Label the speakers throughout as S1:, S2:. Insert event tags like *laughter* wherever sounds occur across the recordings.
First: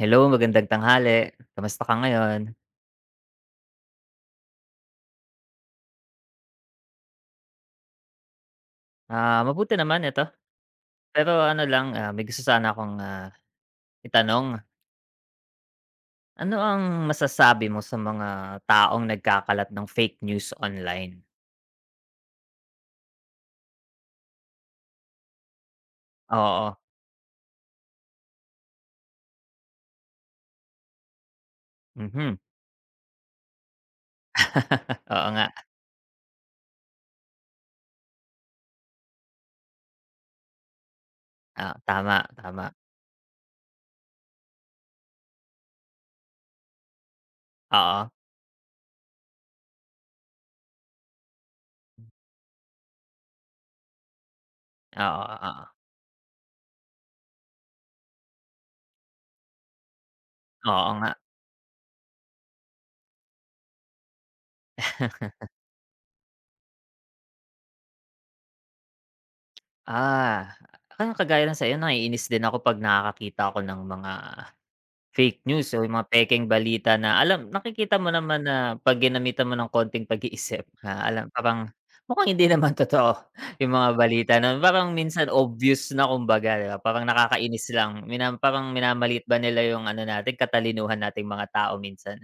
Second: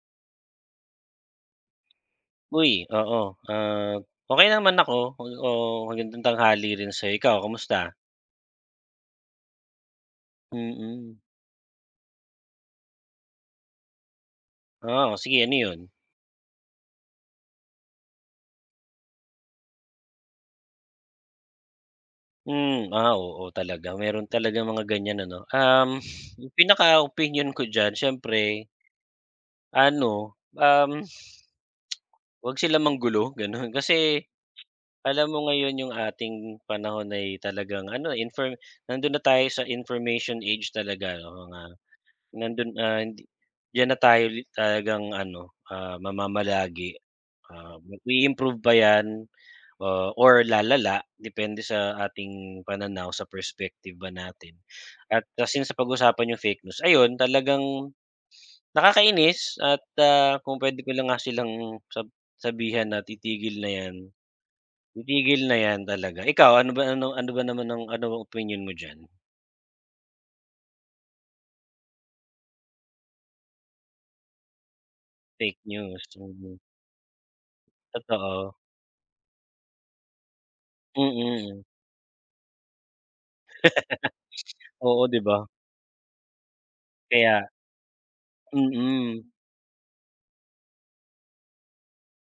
S1: Hello, magandang tanghali. Kamusta ka ngayon?
S2: Uy, oo, ah, okey naman ako. Oo, magandang tanghali rin sa'yo. Ikaw kamusta?
S1: Mabuti naman, eto.
S2: Mm,
S1: Pero ano lang, may gusto sana akong, itanong.
S2: oo, sige ano 'yun?
S1: Ano ang masasabi mo sa mga taong nagkakalat ng fake news online?
S2: Oo talaga meron talaga mga ganyan ano. *laughs* Yung
S1: Oo,
S2: pinaka-opinyon ko diyan siyempre ano,
S1: mhm.
S2: wag sila manggulo gano'n. *laughs* Kasi
S1: *laughs* Oo
S2: alam
S1: nga,
S2: mo ngayon yung ating panahon ay talagang ano, eh, nandun na tayo sa information age talaga ano, mga
S1: oo, tama, tama.
S2: nandun ah, hindi diyan na tayo talagang ano, mamamalagi.
S1: Oo,
S2: Mag-i-improve ba 'yan, or lalala depende sa ating pananaw, sa perspective ba natin.
S1: oo,
S2: At
S1: oo,
S2: since pag usapan yung fake news, ayun talagang nakakainis at, kung pwede
S1: oo
S2: ko lang
S1: nga.
S2: nga silang sabihan na titigil na 'yan talaga. Ikaw ano ba naman ang ang opinion mo diyan?
S1: Ah, Parang kagaya ng sa'yo, naiinis din ako 'pag nakakakita ako ng mga fake
S2: Fake
S1: news o yung
S2: news,
S1: mga pekeng
S2: mm,
S1: balita na alam nakikita mo naman
S2: totoo.
S1: na 'pag ginamitan mo ng konting pag-iisip na alam
S2: Mm,
S1: parang mukhang hindi naman *laughs* totoo yung mga balita na parang
S2: oo 'di
S1: minsan
S2: ba?
S1: obvious na kumbaga, 'di ba? Parang
S2: Kaya
S1: nakakainis lang mina parang
S2: mm,
S1: minamaliit ba nila yung ano natin katalinuhan nating mga tao minsan.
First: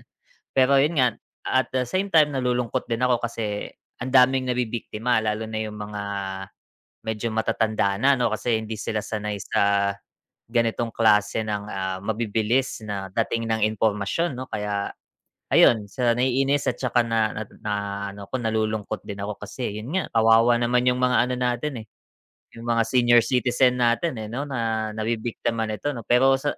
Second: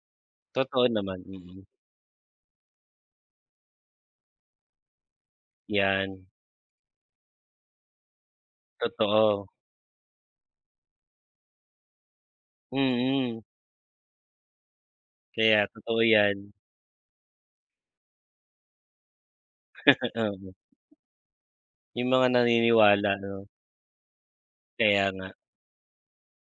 S1: Pero
S2: totoo
S1: yun nga,
S2: naman, mm,
S1: at the same time nalulungkot din ako kasi ang daming nabibiktima lalo na yung mga
S2: 'yan,
S1: medyo matatanda na 'no, kasi hindi sila sanay
S2: totoo.
S1: sa ganitong klase ng, mabibilis na
S2: Mm,
S1: dating ng impormasyon 'no kaya
S2: kaya
S1: ayun
S2: totoo
S1: sa
S2: 'yan,
S1: naiinis at saka na na na ano ko nalulungkot din ako kasi yun nga
S2: oo.
S1: kawawa naman yung mga ano natin, eh,
S2: Yung mga
S1: yung mga
S2: naniniwala
S1: senior
S2: 'no,
S1: citizen natin, eh, 'no na
S2: kaya nga.
S1: nabibiktima nito 'no. Pero sa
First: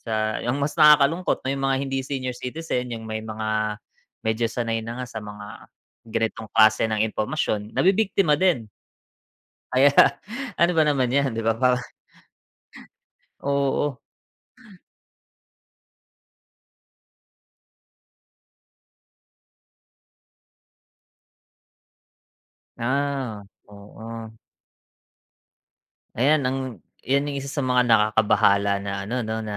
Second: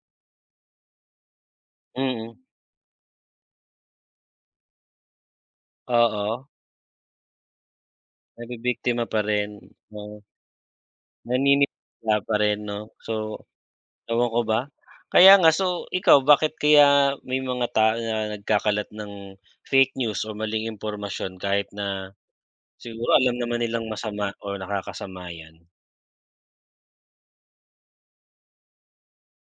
S1: sa yung mas nakakalungkot 'no yung mga hindi senior
S2: Mm,
S1: citizen, yung may mga medyo sanay na nga sa mga
S2: oo,
S1: ganitong klase ng impormasyon nabibiktima din.
S2: nabibiktima pa rin,
S1: Kaya
S2: oo,
S1: *laughs* ano ba naman 'yan 'di ba parang
S2: naniniwala pa rin 'no. So,
S1: oo,
S2: ewan ko ba? Kaya nga, so ikaw bakit kaya may mga tao na nagkakalat ng fake news o maling impormasyon kahit na siguro alam
S1: ah,
S2: naman nilang
S1: oo.
S2: masama o nakakasama 'yan?
S1: Ayan ang 'yan yung isa sa mga nakakabahala na ano 'no, na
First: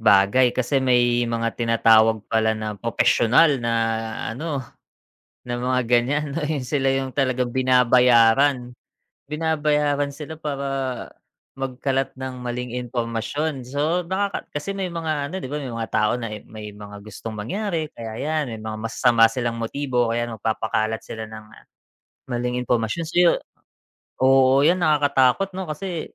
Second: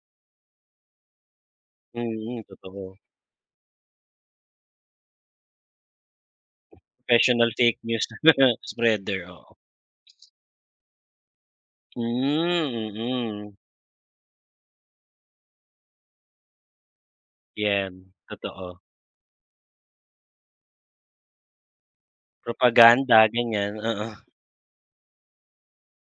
S1: bagay kasi may mga tinatawag
S2: Mm,
S1: pala na
S2: totoo.
S1: propesyonal na ano, na mga ganyan 'no, *laughs* yung sila yung talagang
S2: Professional fake news *laughs*
S1: binabayaran.
S2: spreader, oo.
S1: Binabayaran sila para magkalat ng maling
S2: Hmm, mm.
S1: impormasyon. So, nakaka kasi may mga ano 'di ba, may mga tao na, eh, may mga gustong mangyari
S2: Yan,
S1: kaya 'yan, may mga
S2: totoo.
S1: masasama silang motibo o kaya magpapakalat sila ng maling impormasyon. So
S2: Propaganda,
S1: yu
S2: ganyan, oo.
S1: oo, 'yan nakakatakot 'no, kasi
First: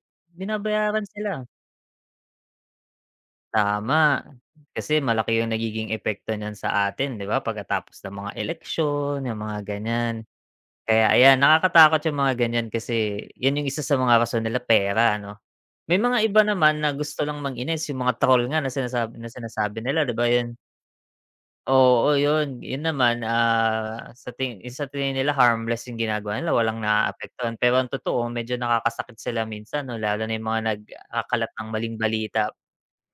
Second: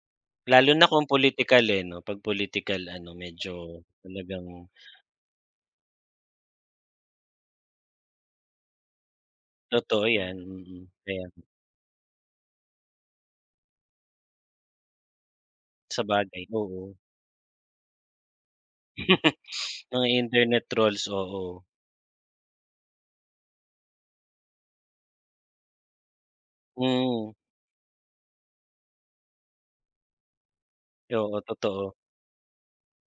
S2: Lalo na
S1: binabayaran
S2: kung
S1: sila.
S2: political, eh, 'no, 'pag political ano, medyo
S1: Tama,
S2: talagang
S1: kasi malaki yung nagiging epekto niyan sa atin 'di ba, pagkatapos ng mga eleksyon, yung mga
S2: totoo
S1: ganyan.
S2: yan, mm.
S1: Kaya
S2: Kaya
S1: ayan, nakakatakot yung mga ganyan kasi yun yung isa sa mga rason nila pera ano. May mga iba
S2: sabagay,
S1: naman
S2: oo.
S1: na gusto lang manginis, yung mga troll nga na sinasabi
S2: *laughs*
S1: nila
S2: Mga
S1: 'di ba, 'yun
S2: internet trolls, oo.
S1: oo, yun. Yun naman, sa ting yung sa tingin nila harmless yung ginagawa nila, walang
S2: Hmm,
S1: naaapektuhan. Pero ang totoo medyo nakakasakit sila minsan 'no, lalo na yung mga
S2: oo,
S1: nagkakalat ng maling
S2: totoo.
S1: balita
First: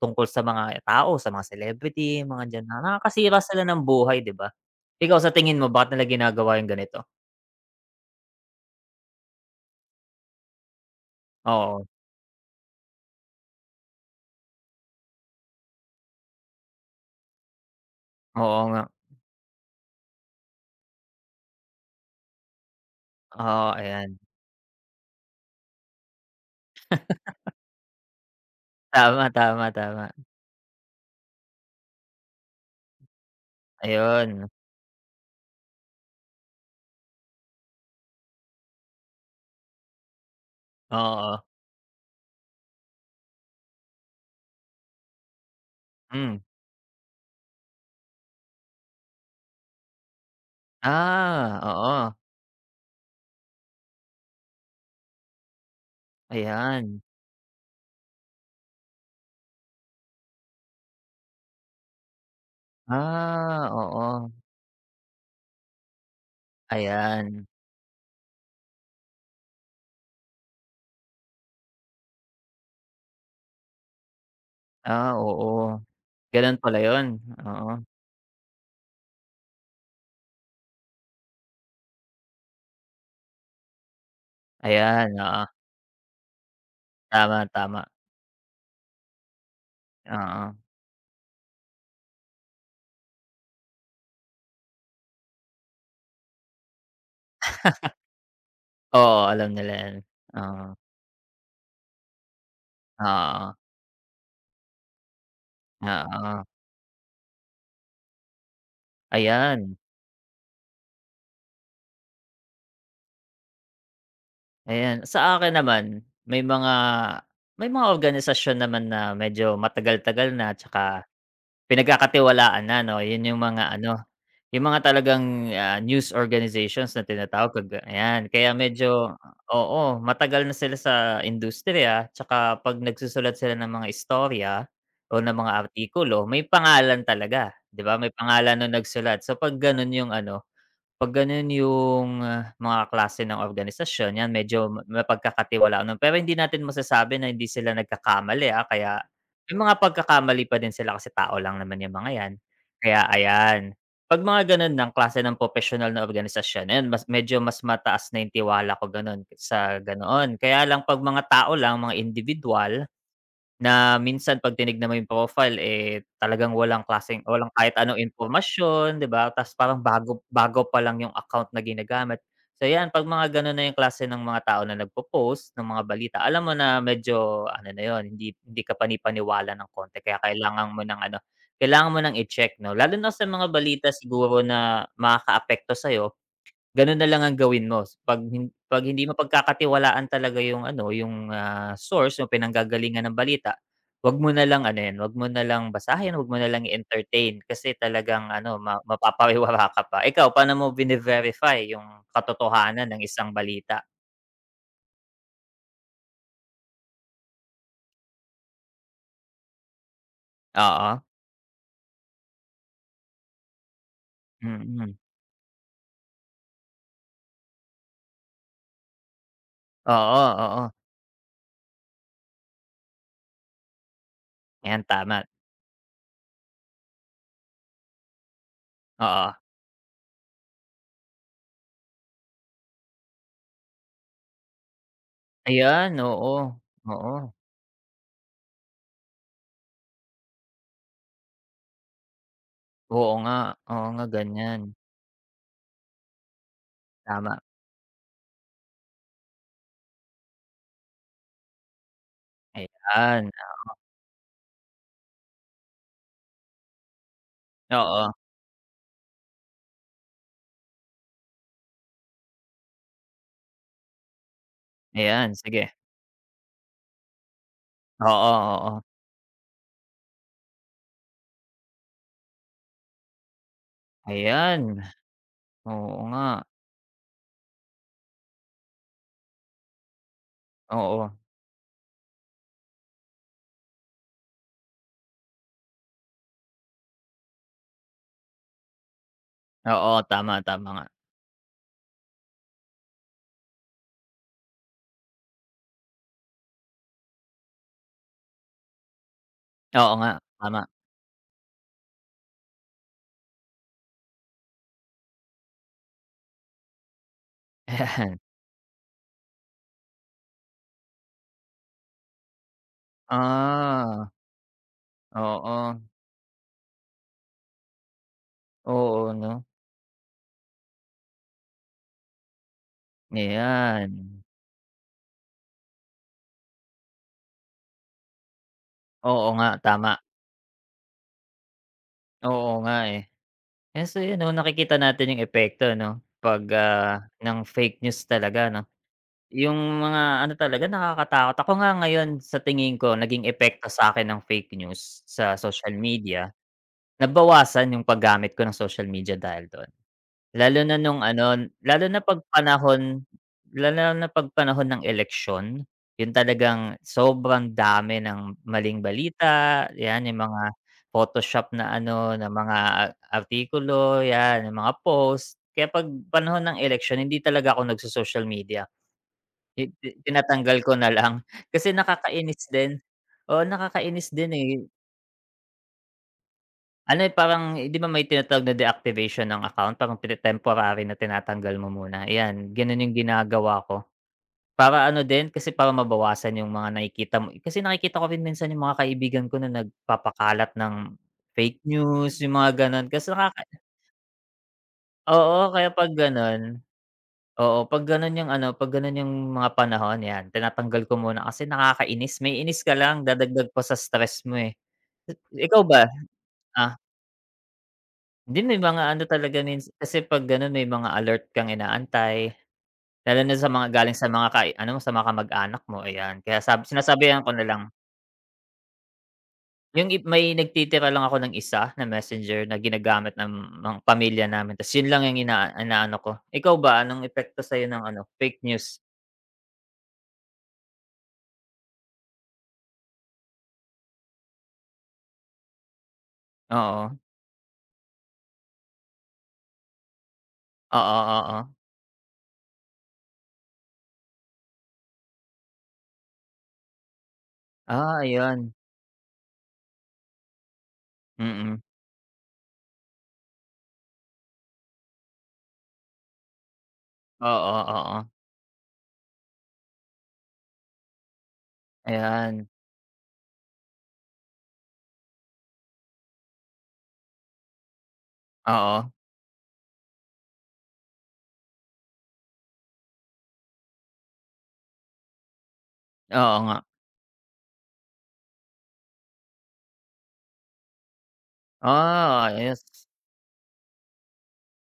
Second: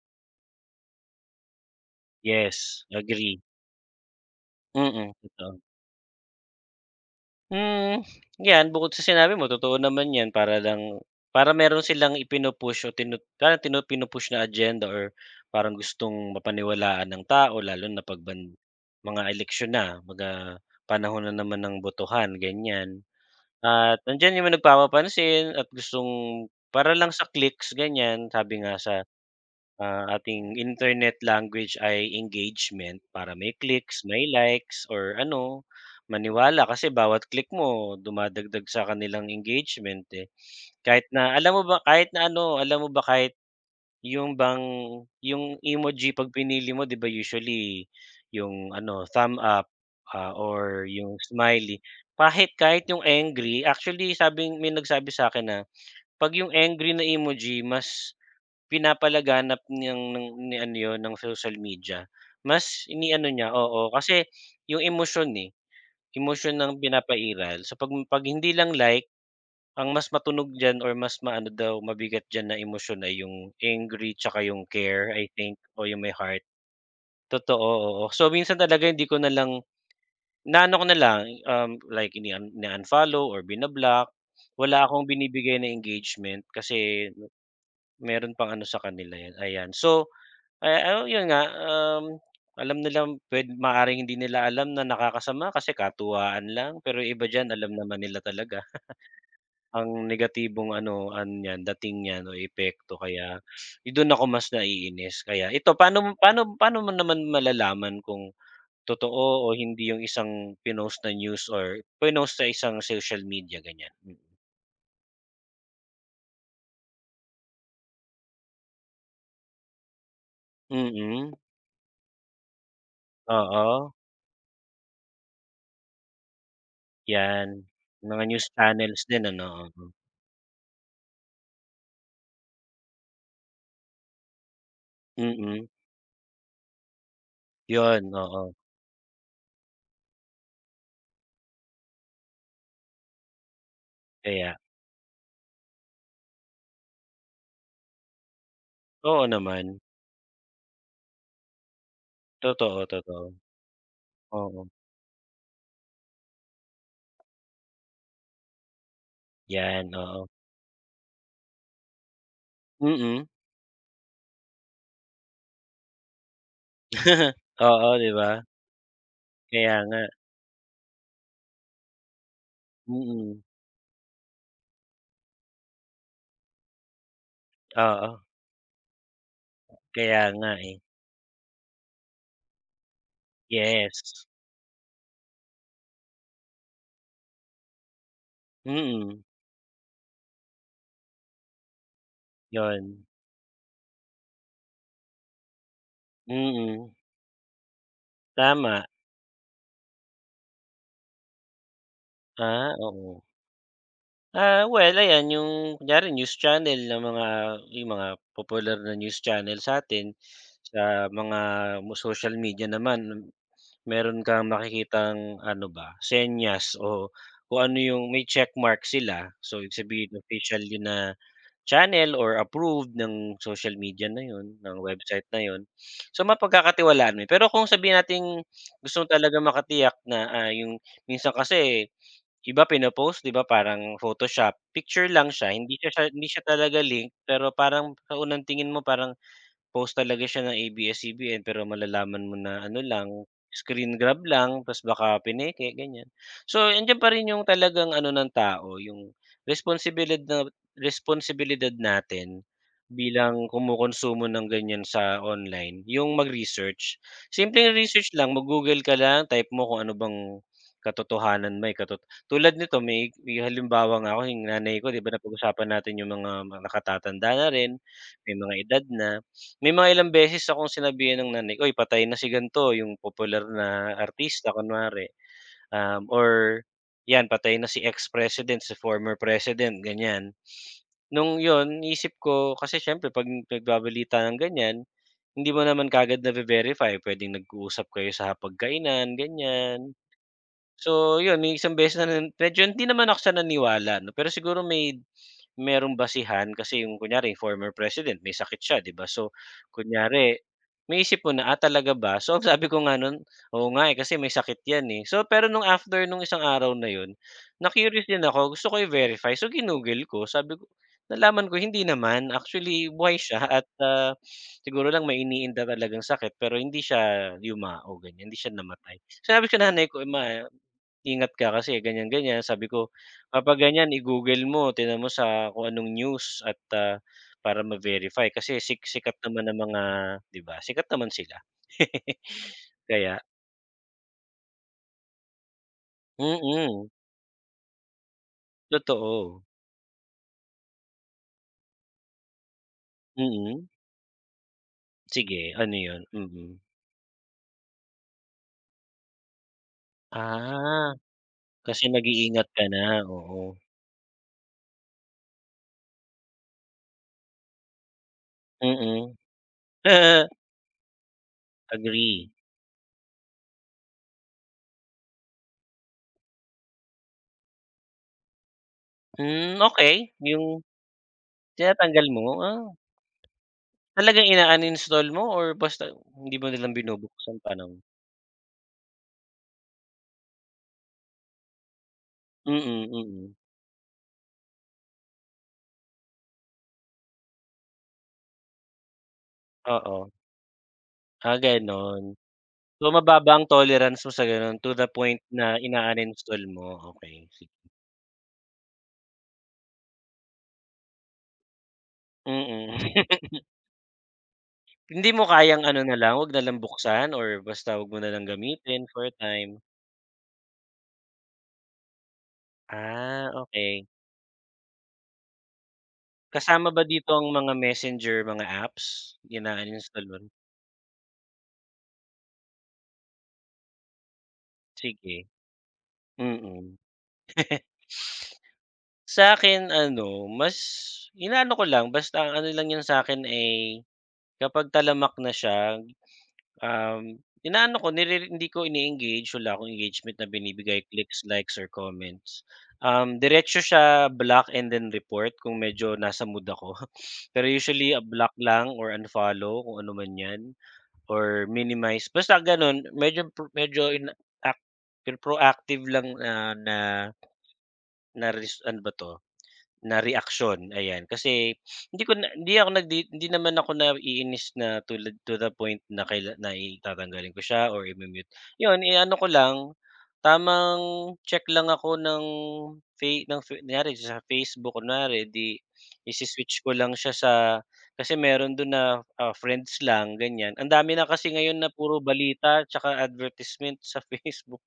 S1: tungkol sa mga tao, sa mga celebrity, mga diyan na
S2: Yes,
S1: nakakasira
S2: agree.
S1: sila ng buhay, 'di ba?
S2: Mm,
S1: Ikaw sa
S2: totoo.
S1: tingin mo bakit nila ginagawa yung ganito?
S2: Hmm, 'Yan bukod sa sinabi mo totoo naman 'yan para lang para meron
S1: Oo,
S2: silang ipinu-push o tinu parang tinu pinu-push na agenda or parang gustong mapaniwalaan ng tao lalo na 'pag
S1: oo nga.
S2: mga eleksyon na, mga panahon na naman ng botohan ganyan.
S1: Oo,
S2: At
S1: ayan.
S2: nandiyan yung mga nagpapapansin at gustong para lang sa clicks ganyan, sabi nga sa
S1: Tama, tama, tama.
S2: ating internet language ay engagement para may clicks, may
S1: Ayun,
S2: likes, or ano, maniwala kasi bawat click mo dumadagdag sa kanilang engagement eh. Kahit na
S1: oo.
S2: alam mo ba kahit na ano, alam mo ba kahit yung bang yung emoji pag
S1: Hmm.
S2: pinili mo 'di ba usually yung ano thumb up or yung smiley
S1: Oo,
S2: kahit kahit yung angry actually sabing may nagsabi sa akin na pag yung
S1: ayan.
S2: angry na emoji mas Pinapalaganap niyang ng ni ano 'yun ng social media, mas iniano niya oo,
S1: Oo,
S2: kasi yung emosyon, eh, emosyon ang
S1: ayan.
S2: pinapairal. So, 'pag hindi lang like, ang mas matunog diyan or mas maano daw mabigat diyan na emosyon ay yung angry tsaka yung care I think
S1: Oo.
S2: o yung may heart.
S1: Gano'n pala 'yun,
S2: Totoo,
S1: oo.
S2: oo. So, minsan talaga hindi ko na lang inaano ko na lang, like ini-unfollow or bina-block. Wala akong
S1: Ayan, oo.
S2: binibigay na engagement kasi
S1: Tama, tama,
S2: meron pang ano sa kanila 'yan, ayan. So
S1: oo.
S2: Oh, yun nga, alam nilang puwed maaaring hindi nila alam na nakakasama kasi katuwaan lang, pero yung iba diyan alam naman nila talaga
S1: Oo, alam nila
S2: ang
S1: 'yan. Oo,
S2: negatibong ano an niyan, dating niyan o epekto kaya
S1: oo,
S2: do'n ako mas naiinis. Kaya ito,
S1: oo.
S2: paano mo naman malalaman kung totoo o
S1: Ayan,
S2: hindi yung isang pinost na news or pinost sa isang social media, ganyan? Mm.
S1: ayan. Sa akin naman, may mga organisasyon naman na medyo matagal-tagal na tsaka
S2: Mm,
S1: pinagkakatiwalaan na 'no, 'yun yung mga
S2: oo,
S1: ano, yung mga talagang, news organizations na
S2: 'yan.
S1: tinatawag kag
S2: Mga
S1: ayan,
S2: news
S1: kaya
S2: channels
S1: medyo
S2: din ano, oo.
S1: oo, matagal na sila sa industriya, tsaka 'pag nagsusulat sila ng mga istorya o ng mga
S2: Mm,
S1: artikulo, may pangalan talaga, 'di ba,
S2: yun,
S1: may
S2: oo,
S1: pangalan nung nagsulat. So 'pag gano'n yung ano 'pag gano'n yung, mga klase ng organisasyon, 'yan
S2: kaya
S1: medyo ma mapagkakatiwalaan nun. Pero hindi natin masasabi na hindi sila nagkakamali, kaya
S2: Oo
S1: may mga
S2: naman.
S1: pagkakamali pa din sila kasi tao lang naman yung mga 'yan.
S2: Totoo,
S1: Kaya
S2: totoo.
S1: ayan, 'pag mga
S2: Oo,
S1: gano'n ng klase ng propesyonal na organisasyon, ayan mas medyo mas mataas na yung tiwala ko gano'n, sa
S2: 'yan, oo.
S1: ganoon. Kaya lang 'pag mga tao lang, mga indibidwal
S2: Mm.
S1: na minsan 'pag tinignan mo yung profile, eh, talagang walang klaseng
S2: *laughs*
S1: walang kahit
S2: Oo,
S1: anong
S2: 'di ba?
S1: impormasyon, 'di ba? Ta's
S2: Kaya
S1: parang
S2: nga.
S1: bago bago pa lang yung account na ginagamit. So 'yan, 'pag mga
S2: Mm.
S1: gano'n na yung klase ng mga tao na nagpo-post ng mga balita, alam mo na medyo ano na
S2: Oo,
S1: 'yun, hindi hindi ka panipaniwala ng konti kaya
S2: kaya nga,
S1: kailangan
S2: eh.
S1: mo ng ano, kailangan mo ng i-check 'no? Lalo na sa mga balita
S2: Yes.
S1: siguro na makakaapekto sa'yo gano'n na lang ang gawin mo 'pag 'pag hindi
S2: Mm,
S1: mapagkakatiwalaan talaga yung ano, yung, source o pinanggagalingan
S2: 'yun.
S1: ng balita, 'wag mo na lang ano 'yan, 'wag mo na lang basahin, 'wag mo na lang
S2: Mm,
S1: entertain kasi talagang ano ma
S2: tama.
S1: mapapariwara ka pa. Ikaw, paano mo vine-verify yung
S2: Ah,
S1: katotohanan ng
S2: oo.
S1: isang balita?
S2: Well ayan yung kunyari news channel ng mga yung mga popular na news channel sa sa'tin,
S1: Oo,
S2: sa mga mo social media naman Meron kang
S1: mm.
S2: makikitang ano ba, senyas o kung ano yung may checkmark sila. So, ibig sabihin
S1: Oo,
S2: official
S1: oo,
S2: yun na channel or approved ng social media na yun, ng
S1: ayan tama,
S2: website na yun. So, mapagkakatiwalaan mo yun. Pero kung sabihin natin gusto mo
S1: oo.
S2: talaga makatiyak na, yung minsan kasi iba pino-post 'di ba parang Photoshop, picture lang
S1: Ayan,
S2: siya hindi
S1: oo,
S2: siya talaga link
S1: oo.
S2: pero parang sa unang tingin mo parang Post talaga siya ng ABS-CBN pero malalaman mo na ano
S1: Oo
S2: lang,
S1: nga, oo
S2: screen
S1: nga,
S2: grab
S1: ganyan.
S2: lang tapos baka pineke ganyan. So, andiyan pa rin
S1: Tama,
S2: yung talagang ano ng tao yung responsibilid na responsibilidad natin
S1: ayan.
S2: bilang kumukonsumo ng ganyan sa online, yung mag-research. Simpleng
S1: Oo,
S2: research lang, mag-Google ka lang, type mo kung ano bang katotohanan may katot tulad nito may halimbawa nga ako yung nanay ko 'di ba
S1: ayan
S2: napag-usapan
S1: sige.
S2: natin yung mga nakatatanda na rin,
S1: Oo,
S2: may mga
S1: oo.
S2: edad na. May mga ilang beses akong sinabihan ng nanay ko, "Uy, patay na si gan'to, yung popular na artista
S1: Ayan,
S2: kunwari,
S1: oo nga.
S2: or 'yan patay na si ex-president, si former president," ganyan.
S1: Oo,
S2: Nung yon iniisip ko kasi siyempre 'pag nagbabalita ng ganyan, hindi mo naman kagad na verify puwedeng nag-uusap kayo sa hapagkainan,
S1: oo,
S2: ganyan.
S1: tama, tama nga.
S2: So 'yun, may isang beses na medyo hindi naman ako sa naniwala 'no, pero siguro may merong basihan kasi yung kunyari yung former president may sakit siya 'di ba? So,
S1: Oo nga,
S2: kunyari
S1: tama.
S2: maisip mo na, ah, talaga ba? So, *laughs* sabi ko nga nun, "Oo nga, eh, kasi may sakit 'yan, eh." So, pero nung after nung isang araw na yun, na-curious
S1: Ayan.
S2: din ako gusto ko i-verify so ginugol ko sabi ko nalaman ko hindi naman actually buhay siya *laughs* at,
S1: Ah,
S2: siguro lang may
S1: oo.
S2: iniinda talagang sakit pero hindi siya yumao ganyan, hindi siya namatay.
S1: Oo 'no,
S2: Sinabi ko nanay ko Ingat ka kasi ganyan, ganyan. Sabi ko, kapag
S1: ayan.
S2: ganyan i-Google mo, tingnan mo sa kung anong news at, para ma-verify kasi sikat
S1: Oo
S2: naman
S1: nga,
S2: ang mga
S1: tama.
S2: 'di ba, sikat naman sila. *laughs*
S1: Oo nga, eh.
S2: Kaya
S1: Yan, so yun ano, nakikita natin yung epekto 'no, 'pag,
S2: mm,
S1: ng fake news talaga 'no.
S2: totoo.
S1: Yung mga ano talaga, nakakatakot. Ako nga ngayon sa tingin ko, naging
S2: Mm.
S1: epekto sa akin ng fake news sa
S2: Sige,
S1: social
S2: ano 'yun?
S1: media,
S2: Mm.
S1: nabawasan yung paggamit ko ng social media dahil doon. Lalo na
S2: Ah,
S1: nung ano,
S2: kasi
S1: lalo na 'pag
S2: nag-iingat ka na,
S1: panahon
S2: oo.
S1: lalo na 'pag panahon ng eleksyon, yun talagang sobrang dami ng maling
S2: Mm.
S1: balita, 'yan yung
S2: *laughs*
S1: mga photoshop na ano, na
S2: Agree.
S1: mga artikulo, 'yan, yung mga post. Kaya 'pag panahon ng eleksyon hindi talaga ako nagso-social media,
S2: Hmm,
S1: ti ti
S2: okay
S1: tinatanggal
S2: Yung
S1: ko na lang *laughs* kasi
S2: tinatanggal mo,
S1: nakakainis din. Oo, nakakainis din,
S2: talagang
S1: eh.
S2: ina-uninstall mo or basta hindi mo na lang
S1: Ano, eh,
S2: binubuksan,
S1: parang
S2: paano?
S1: eh, 'di ba may tinatawag na deactivation ng account parang pine temporary na tinatanggal mo muna, ayan gano'n
S2: Mm,
S1: yung
S2: mm.
S1: ginagawa ko. Para ano din kasi para mabawasan yung mga nakikita mo kasi nakikita ko rin minsan yung mga kaibigan ko na
S2: Oo,
S1: nagpapakalat ng
S2: ah,
S1: fake
S2: gano'n.
S1: news, yung mga
S2: So,
S1: gano'n kasi
S2: mababa
S1: nakaka
S2: ang tolerance mo sa gano'n to the point
S1: oo,
S2: na
S1: kaya 'pag gano'n
S2: ina-uninstall mo, okay. Sige.
S1: oo, 'pag gano'n yung ano, 'pag gano'n yung mga panahon 'yan tinatanggal ko muna kasi nakakainis, may inis ka lang
S2: Mm. *laughs*
S1: dadagdag pa sa stress mo, eh.
S2: Hindi mo
S1: Ikaw
S2: kayang ano
S1: ba?
S2: na lang, 'wag na lang
S1: Ah.
S2: buksan or basta 'wag mo na lang
S1: Hindi, may
S2: gamitin
S1: mga
S2: for
S1: ano
S2: a
S1: talaga
S2: time?
S1: mins kasi 'pag gano'n may mga alert kang inaantay, lalo
S2: Ah,
S1: na sa mga
S2: okay.
S1: galing sa mga kay ano sa mga kamag-anak mo, ayan. Kaya
S2: Kasama ba dito
S1: sinasabihan
S2: ang
S1: ko na
S2: mga
S1: lang,
S2: messenger, mga apps?
S1: yung ip
S2: Ina-uninstall mo rin?
S1: may nagtitira lang ako ng isa na messenger na ginagamit ng pamilya namin ta's yun lang yung
S2: Sige,
S1: inaano ko. Ikaw
S2: mm.
S1: ba, anong epekto sa'yo
S2: *laughs*
S1: ng ano, fake news?
S2: Sa akin ano, mas inaano ko lang, basta ang ano lang 'yun sa akin ay kapag talamak na siya
S1: Oo.
S2: Um, inaano ko hindi ko ini-engage, wala akong engagement na binibigay,
S1: Oo,
S2: clicks,
S1: oo.
S2: likes, or comments. Diretso siya block and then report kung medyo nasa mood ako. *laughs* Pero usually, block
S1: Ayun.
S2: lang or unfollow kung ano man 'yan or
S1: Mm.
S2: minimize. Basta gano'n medyo pro medyo in- act proactive lang na na
S1: Oo, oo.
S2: na res ano ba 'to, na reaksyon, ayan. Kasi hindi ko na
S1: Ayan.
S2: hindi ako hindi naman ako naiinis na tulad to the point na kaila na i tatanggalin ko siya or i mute 'Yun,
S1: Oo.
S2: eh ano ko lang, tamang check lang ako ng Fey ng Fe kunyari sa Facebook kunwari, eh di
S1: Oo nga.
S2: isi-switch ko lang siya sa kasi meron dun na, friends lang ganyan. Ang dami na kasi ngayon na puro
S1: Ah, ayos.
S2: balita tsaka advertisement sa *laughs* Facebook.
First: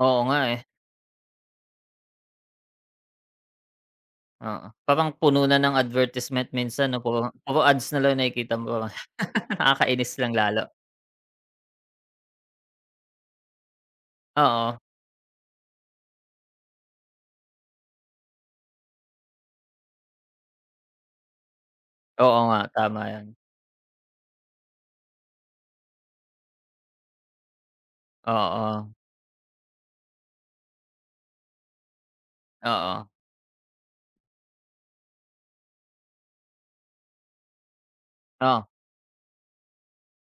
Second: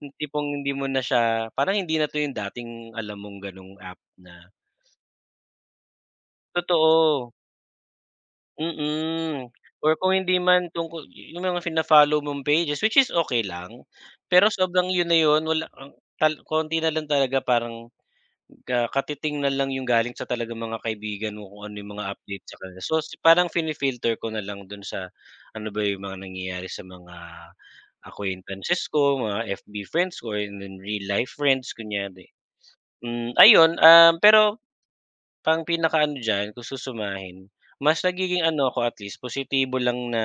S2: Yung
S1: Oo nga,
S2: tipong
S1: eh.
S2: hindi mo na siya parang hindi na 'to yung dating alam mong gano'ng app. Na
S1: Oo, parang puno na ng advertisement minsan 'no, puro
S2: Totoo,
S1: puro ads na lang nakikita mo, parang
S2: mm.
S1: *laughs*
S2: Or kung
S1: nakakainis lang
S2: hindi
S1: lalo.
S2: man tungkol yung mga fina-follow mong pages which is okey lang, pero
S1: Oo,
S2: sobrang yun na yun wala ang konti na lang talaga parang katiting na lang yung galing sa talagang mga kaibigan mo kung ano yung mga
S1: oo
S2: update sa
S1: nga,
S2: kanila. So,
S1: tama 'yun.
S2: parang fini-filter ko na lang dun sa ano ba yung mga nangyayari sa mga acquaintances
S1: Oo,
S2: ko, mga FB friends ko and then real life friends kunyari.
S1: oo,
S2: Ayun, pero Ang pinakaano diyan kung susumahin, mas nagiging ano
S1: oh,
S2: ako at least positibo lang na,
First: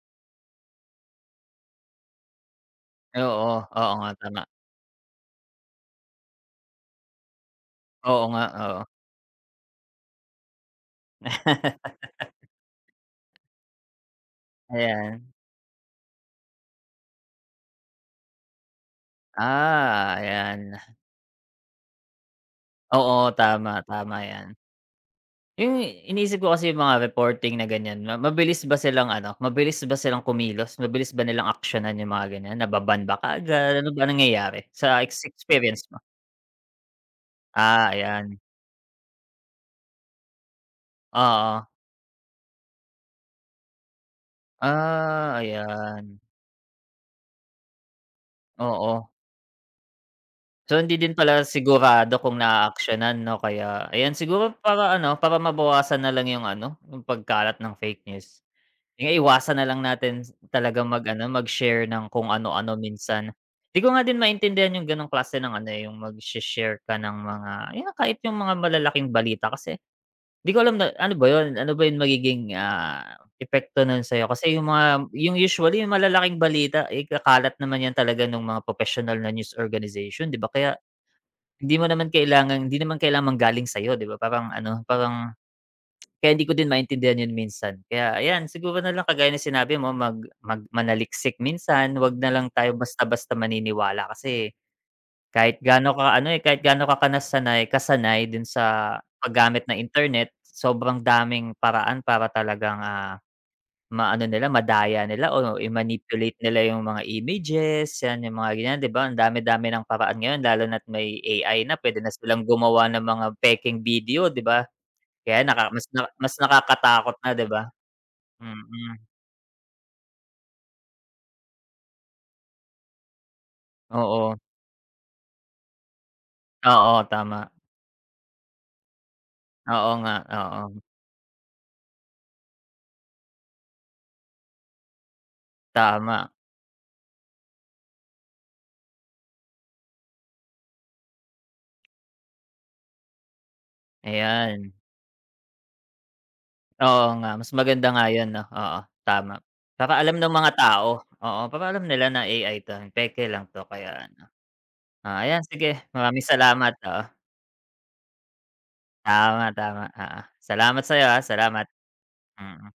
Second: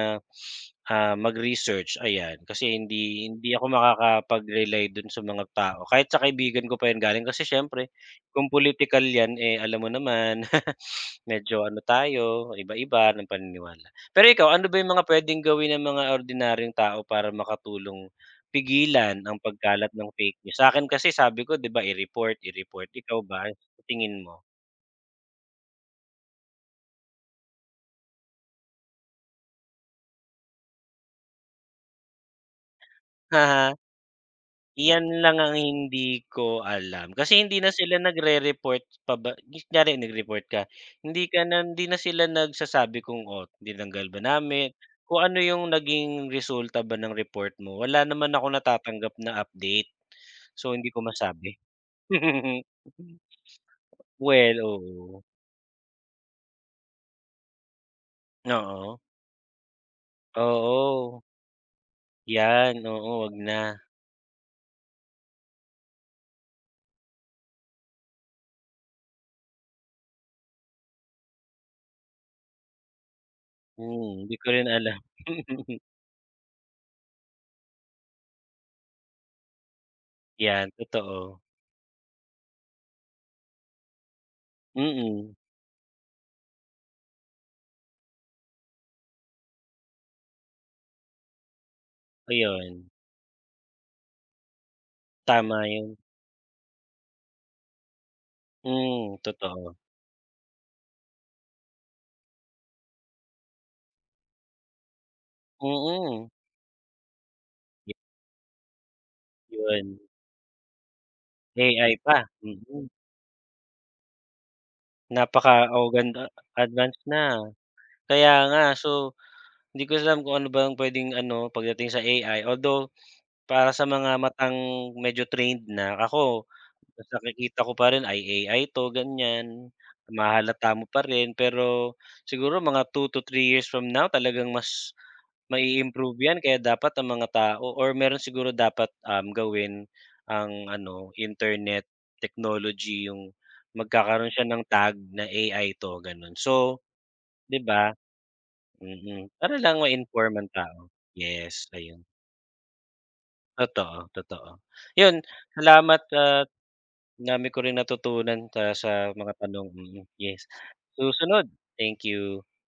S2: mag-research ayan. Kasi hindi hindi
S1: oo,
S2: ako
S1: oo nga, tama.
S2: makakapag-rely dun sa mga tao kahit sa kaibigan ko pa yun galing kasi siyempre
S1: Oo nga,
S2: kung
S1: oo.
S2: political yan, eh, alam mo naman *laughs* medyo ano
S1: *laughs*
S2: tayo iba-iba ng paniniwala. Pero ikaw ano ba yung mga
S1: Ayan,
S2: puwedeng gawin ng mga ordinaryong tao para makatulong pigilan ang pagkalat ng fake news?
S1: ayan.
S2: Sa'kin kasi sabi ko 'di ba i-report,
S1: Oo,
S2: ikaw ba
S1: tama,
S2: sa
S1: tama
S2: tingin mo?
S1: 'yan. 'Yung iniisip ko kasi 'yung mga reporting na ganiyan, ma mabilis ba silang ano, mabilis ba silang kumilos, mabilis ba nilang aksiyunan 'yung mga ganiyan, nababan ba kaagad,
S2: *laughs*
S1: ano ba nangyayari sa
S2: Iyan lang ang
S1: experience mo?
S2: hindi ko alam, kasi hindi na sila
S1: Ayan.
S2: nagre-report pa ba kunyari nag-report ka,
S1: Oo.
S2: hindi na sila nagsasabi kung, "Oh, tinanggal ba namin?" Kung
S1: Ah,
S2: ano yung
S1: ayan,
S2: naging resulta ba ng report mo, wala naman akong
S1: oo.
S2: natatanggap na update.
S1: So,
S2: So, hindi
S1: hindi
S2: ko
S1: din pala
S2: masabi.
S1: sigurado kung
S2: *laughs*
S1: naaaksiyuhan 'no, kaya ayan siguro
S2: Well,
S1: para ano,
S2: oo.
S1: para mabawasan na lang yung ano, yung pagkalat ng fake news.
S2: Oo.
S1: Kaya iwasan na lang natin talaga
S2: Oo.
S1: mag-ano, mag-share ng kung
S2: 'Yan,
S1: ano-ano
S2: oo, 'wag
S1: minsan.
S2: na.
S1: 'Di ko nga din maintindihan yung gano'ng klase ng ano, eh, yung magshe-share ka ng mga yun, kahit yung mga malalaking balita kasi di ko alam na ano ba yun, ano ba yung magiging, epekto nun
S2: Mm,
S1: sa'yo
S2: hindi ko
S1: kasi
S2: rin alam.
S1: yung
S2: *laughs*
S1: usually yung malalaking balita, eh, kakalat naman yan talaga nung mga propesyonal na news organization, di ba?
S2: 'Yan,
S1: Kaya
S2: totoo.
S1: hindi naman kailangang manggaling sa'yo, di ba? Parang ano, parang
S2: Mm,
S1: kaya hindi ko din maintindihan yun minsan. Kaya ayan, siguro na lang kagaya ng sinabi mo mag mag manaliksik minsan, 'wag na lang tayo
S2: ayun.
S1: basta-basta maniniwala kasi
S2: Tama yun.
S1: kahit gaano ka kasanay dun sa
S2: Hmm,
S1: paggamit
S2: totoo.
S1: ng internet, sobrang daming paraan para talagang, maano nila, madaya nila o
S2: Mm,
S1: i-manipulate nila yung mga
S2: yun
S1: images, 'yan yung mga ganyan, 'di ba? Ang dami-dami ng
S2: yun,
S1: paraan ngayon lalo na't may AI na
S2: AI
S1: puwede na
S2: pa,
S1: silang
S2: mm.
S1: gumawa ng mga pekeng video, 'di ba? Kaya
S2: Napaka
S1: naka
S2: o
S1: mas na
S2: ganda
S1: mas
S2: advance
S1: nakakatakot
S2: na.
S1: na, 'di ba?
S2: Kaya nga,
S1: Mm.
S2: so hindi ko alam kung ano ba ang puwedeng ano pagdating sa AI, although para sa mga
S1: Oo.
S2: matang medyo trained na, ako
S1: Oo,
S2: mas
S1: tama.
S2: nakikita ko pa rin ay AI 'to ganyan,
S1: Oo nga,
S2: mahahalata
S1: oo.
S2: mo pa rin pero siguro mga 2 to 3 years from now talagang mas Mai-improve
S1: Tama,
S2: 'yan kaya dapat ang mga tao or meron siguro dapat, gawin ang ano, internet technology yung magkakaroon siya ng
S1: ayan.
S2: tag na AI 'to, gano'n. So,
S1: Oo nga, mas
S2: 'di
S1: maganda
S2: ba?
S1: nga 'yun 'no, oo,
S2: Mm,
S1: tama.
S2: para lang
S1: Para alam ng
S2: ma-inform ang
S1: mga
S2: tao.
S1: tao, oo,
S2: Yes,
S1: para alam
S2: ayun.
S1: nila na AI 'to, peke lang 'to
S2: Totoo,
S1: kaya ano.
S2: totoo. 'Yun,
S1: Oo, ayan sige,
S2: salamat
S1: maraming
S2: at
S1: salamat, oo.
S2: dami ko rin natutunan sa mga
S1: Tama,
S2: tanong,
S1: tama,
S2: mm,
S1: oo.
S2: yes.
S1: Salamat sa'yo, ah,
S2: Susunod,
S1: salamat,
S2: thank you.
S1: mm.